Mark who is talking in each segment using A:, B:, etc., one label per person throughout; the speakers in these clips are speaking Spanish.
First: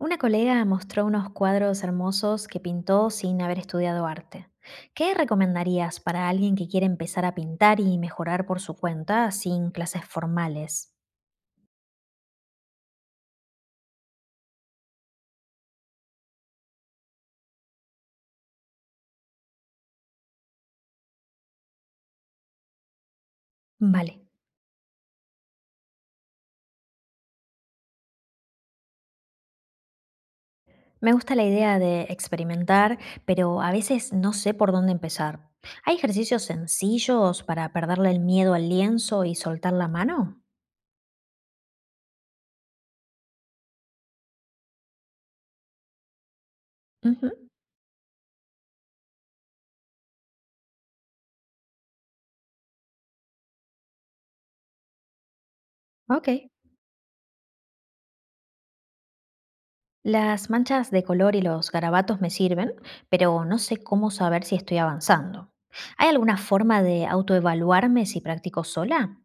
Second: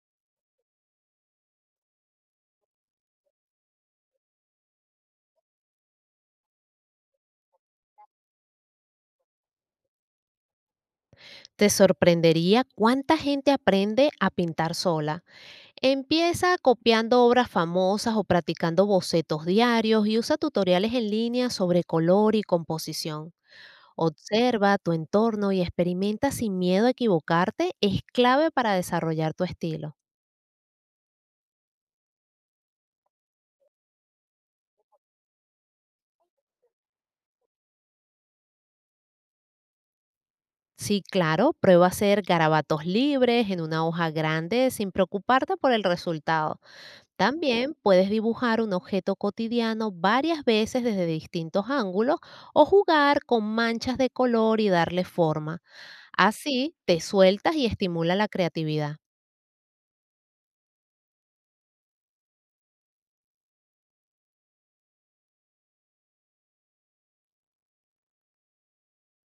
A: Una colega mostró unos cuadros hermosos que pintó sin haber estudiado arte. ¿Qué recomendarías para alguien que quiere empezar a pintar y mejorar por su cuenta sin clases formales?
B: Te sorprendería cuánta gente aprende a pintar sola. Empieza copiando obras famosas o practicando bocetos diarios y usa tutoriales en línea sobre color y composición.
A: Vale,
B: Observa tu entorno y experimenta sin miedo a equivocarte, es clave para desarrollar tu estilo.
A: me gusta la idea de experimentar, pero a veces no sé por dónde empezar. ¿Hay ejercicios sencillos para perderle el miedo al lienzo y soltar la mano?
B: Sí, claro, prueba a hacer garabatos libres en una hoja grande sin preocuparte por el resultado.
A: Ujú.
B: También puedes dibujar un objeto cotidiano varias veces desde distintos ángulos o jugar con manchas de color y darle forma.
A: Ok.
B: Así te sueltas y estimula la creatividad.
A: Las manchas de color y los garabatos me sirven, pero no sé cómo saber si estoy avanzando. ¿Hay alguna forma de autoevaluarme si practico sola?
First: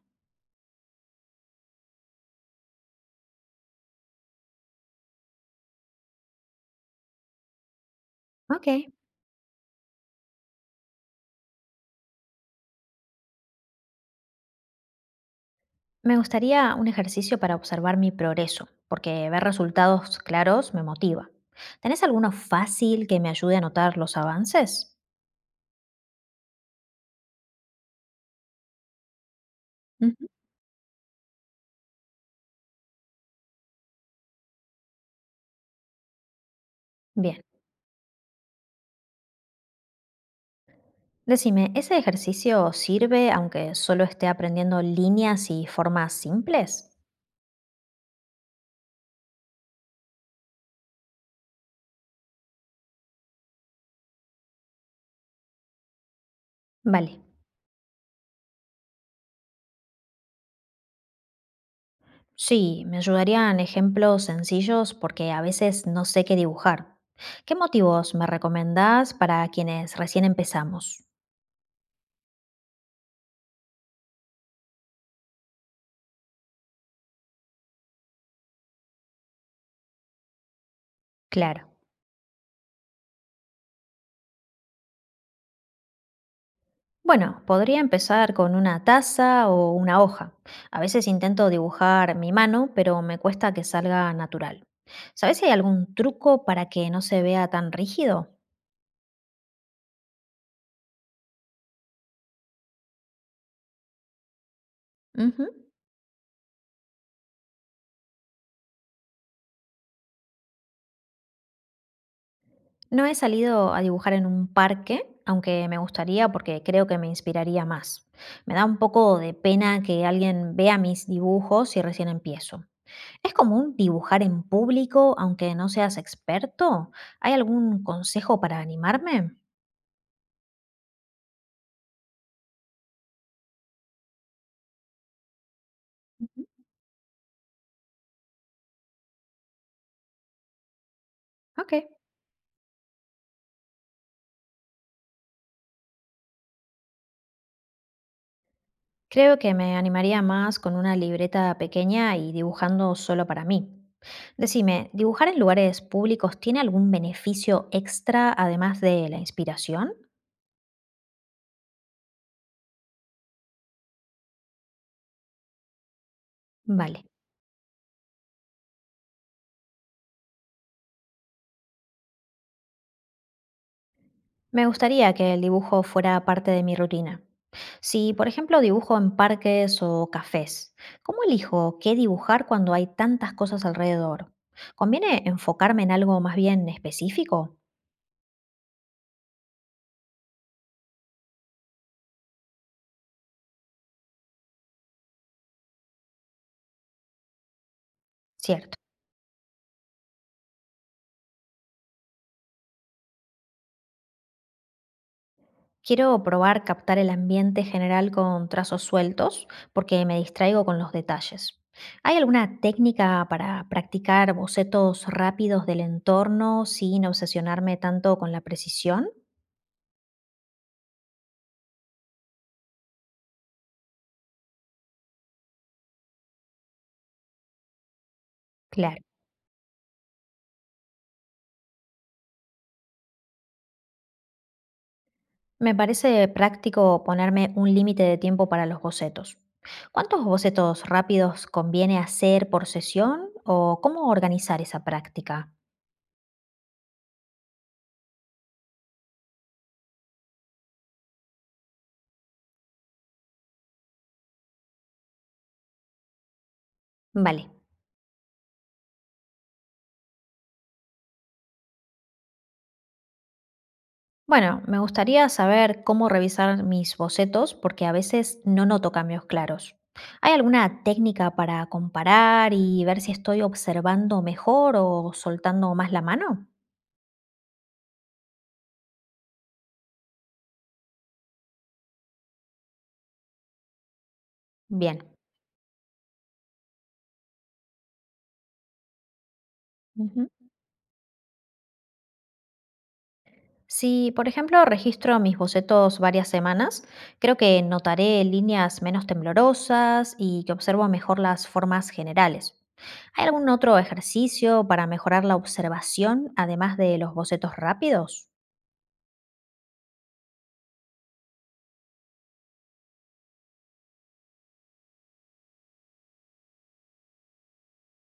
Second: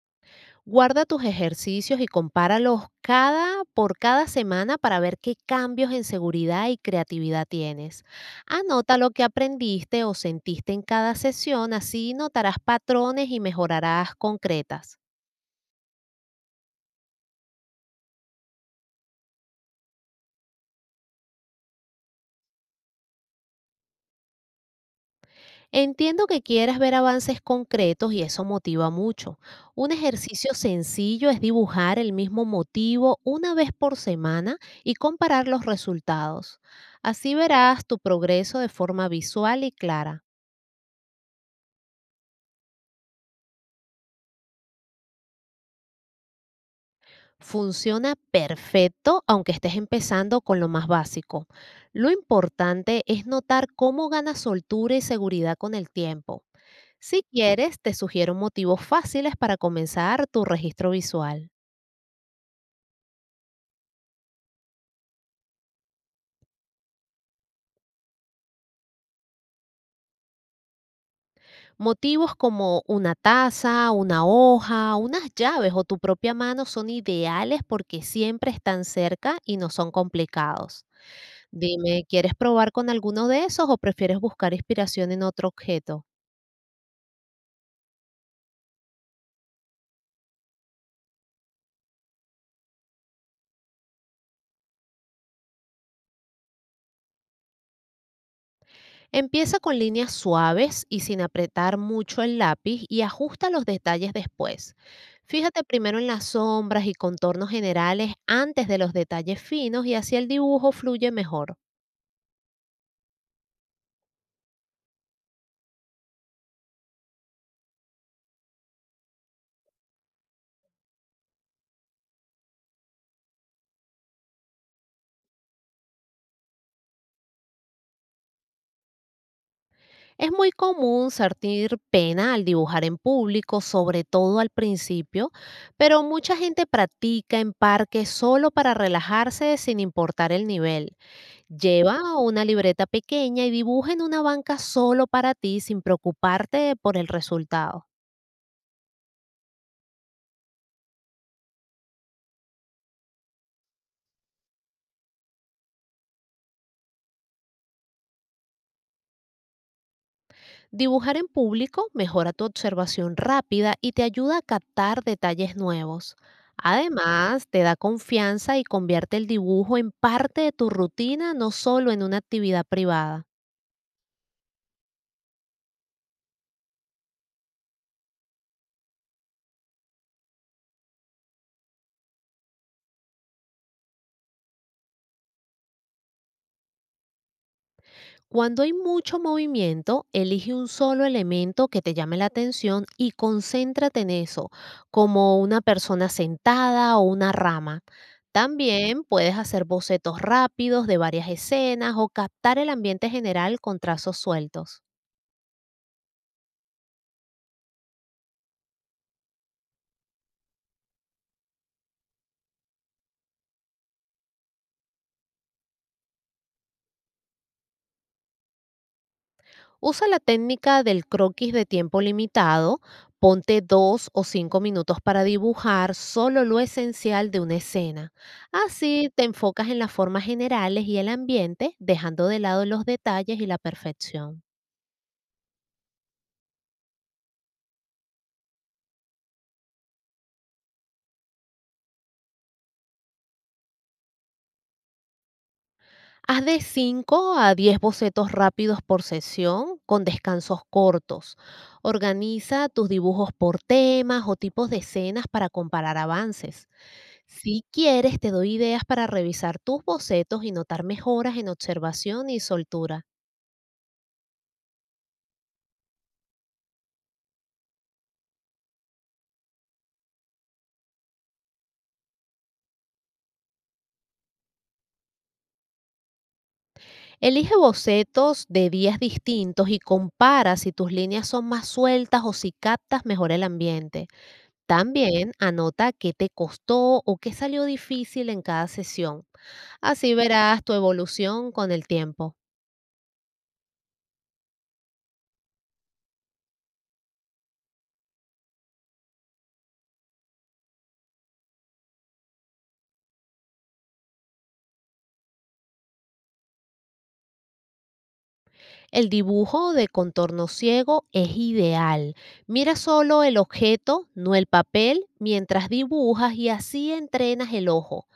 B: Guarda tus ejercicios y compáralos cada por cada semana para ver qué cambios en seguridad y creatividad tienes.
A: Ok,
B: Anota lo que aprendiste o sentiste en cada sesión, así notarás patrones y mejorarás concretas.
A: me gustaría un ejercicio para observar mi progreso, porque ver resultados claros me motiva. ¿Tenés alguno fácil que me ayude a notar los avances?
B: Entiendo que quieras ver avances concretos y eso motiva mucho. Un
A: Ujú.
B: ejercicio sencillo es dibujar el mismo motivo una vez por semana y comparar los resultados. Así
A: Bien,
B: verás tu progreso de forma visual y clara.
A: decime, ¿ese ejercicio sirve aunque solo esté aprendiendo líneas y formas simples?
B: Funciona perfecto aunque estés empezando con lo más básico. Lo importante es notar cómo ganas soltura y seguridad con el tiempo.
A: Vale.
B: Si quieres, te sugiero motivos fáciles para comenzar tu registro visual.
A: Sí, me ayudarían ejemplos sencillos porque a veces no sé qué dibujar. ¿Qué motivos me recomendás para quienes recién empezamos?
B: Motivos como una taza, una hoja, unas llaves o tu propia mano son ideales porque siempre están cerca y no son complicados.
A: Claro.
B: Dime, ¿quieres probar con alguno de esos o prefieres buscar inspiración en otro objeto?
A: Bueno, podría empezar con una taza o una hoja. A veces intento dibujar mi mano, pero me cuesta que salga natural. ¿Sabes si hay algún truco para que no se vea tan rígido?
B: Empieza con líneas suaves y sin apretar mucho el lápiz, y ajusta los detalles después.
A: Ujú.
B: Fíjate primero en las sombras y contornos generales antes de los detalles finos, y así el dibujo fluye mejor.
A: No he salido a dibujar en un parque, aunque me gustaría porque creo que me inspiraría más. Me da un poco de pena que alguien vea mis dibujos si recién empiezo. ¿Es común dibujar en público aunque no seas experto? ¿Hay algún consejo para animarme?
B: Es muy común sentir pena al dibujar en público, sobre todo al principio, pero mucha gente practica en parques solo para relajarse sin importar el nivel.
A: Ok.
B: Lleva una libreta pequeña y dibuja en una banca solo para ti, sin preocuparte por el resultado.
A: Creo que me animaría más con una libreta pequeña y dibujando solo para mí. Decime, ¿dibujar en lugares públicos tiene algún beneficio extra además de la inspiración?
B: Dibujar en público mejora tu observación rápida y te ayuda a captar detalles nuevos.
A: Vale.
B: Además, te da confianza y convierte el dibujo en parte de tu rutina, no solo en una actividad privada.
A: Me gustaría que el dibujo fuera parte de mi rutina. Si, por ejemplo, dibujo en parques o cafés, ¿cómo elijo qué dibujar cuando hay tantas cosas alrededor? ¿Conviene enfocarme en algo más bien específico?
B: Cuando hay mucho movimiento, elige un solo elemento que te llame la atención y concéntrate en eso, como una persona sentada o una rama.
A: Cierto.
B: También puedes hacer bocetos rápidos de varias escenas o captar el ambiente general con trazos sueltos.
A: Quiero probar captar el ambiente general con trazos sueltos porque me distraigo con los detalles. ¿Hay alguna técnica para practicar bocetos rápidos del entorno sin obsesionarme tanto con la precisión?
B: Usa la técnica del croquis de tiempo limitado. Ponte 2 o 5 minutos para dibujar solo lo esencial de una escena.
A: Claro.
B: Así te enfocas en las formas generales y el ambiente, dejando de lado los detalles y la perfección.
A: Me parece práctico ponerme un límite de tiempo para los bocetos. ¿Cuántos bocetos rápidos conviene hacer por sesión o cómo organizar esa práctica?
B: Haz de 5 a 10 bocetos rápidos por sesión, con descansos cortos. Organiza tus dibujos por temas o tipos de escenas para comparar avances.
A: Vale.
B: Si quieres, te doy ideas para revisar tus bocetos y notar mejoras en observación y soltura.
A: Bueno, me gustaría saber cómo revisar mis bocetos porque a veces no noto cambios claros. ¿Hay alguna técnica para comparar y ver si estoy observando mejor o soltando más la mano?
B: Elige bocetos de días distintos y compara si tus líneas son más sueltas o si captas mejor el ambiente.
A: Bien.
B: También anota qué te costó o qué salió difícil en cada sesión. Así
A: Ujú.
B: verás tu evolución con el tiempo.
A: Si, por ejemplo, registro mis bocetos varias semanas, creo que notaré líneas menos temblorosas y que observo mejor las formas generales. ¿Hay algún otro ejercicio para mejorar la observación, además de los bocetos rápidos?
B: El dibujo de contorno ciego es ideal. Mira solo el objeto, no el papel, mientras dibujas, y así entrenas el ojo.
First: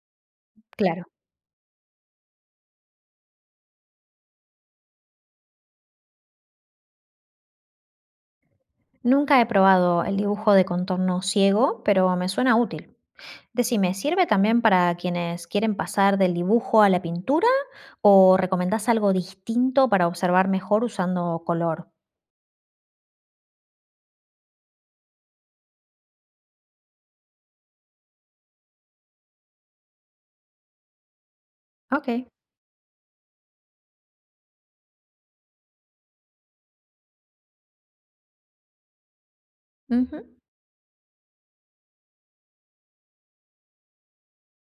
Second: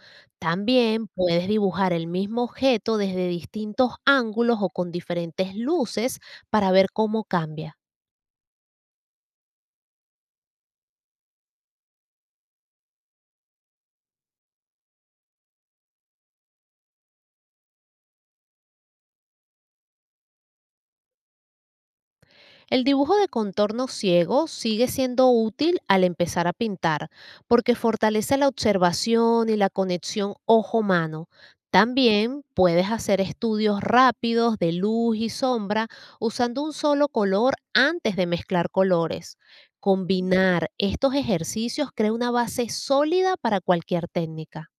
A: Claro,
B: También puedes dibujar el mismo objeto desde distintos ángulos o con diferentes luces para ver cómo cambia.
A: nunca he probado el dibujo de contorno ciego, pero me suena útil. Decime, ¿sirve también para quienes quieren pasar del dibujo a la pintura o recomendás algo distinto para observar mejor usando color?
B: El dibujo de contorno ciego sigue siendo útil al empezar a pintar porque fortalece la observación y la conexión ojo-mano.
A: Ok.
B: También puedes hacer estudios rápidos de luz y sombra usando un solo color antes de mezclar colores.
A: Ujú.
B: Combinar estos ejercicios crea una base sólida para cualquier técnica.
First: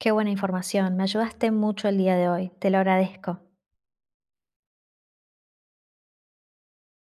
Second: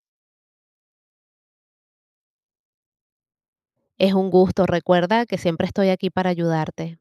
A: Qué buena información, me ayudaste mucho el día de hoy, te lo agradezco.
B: Es un gusto, recuerda que siempre estoy aquí para ayudarte.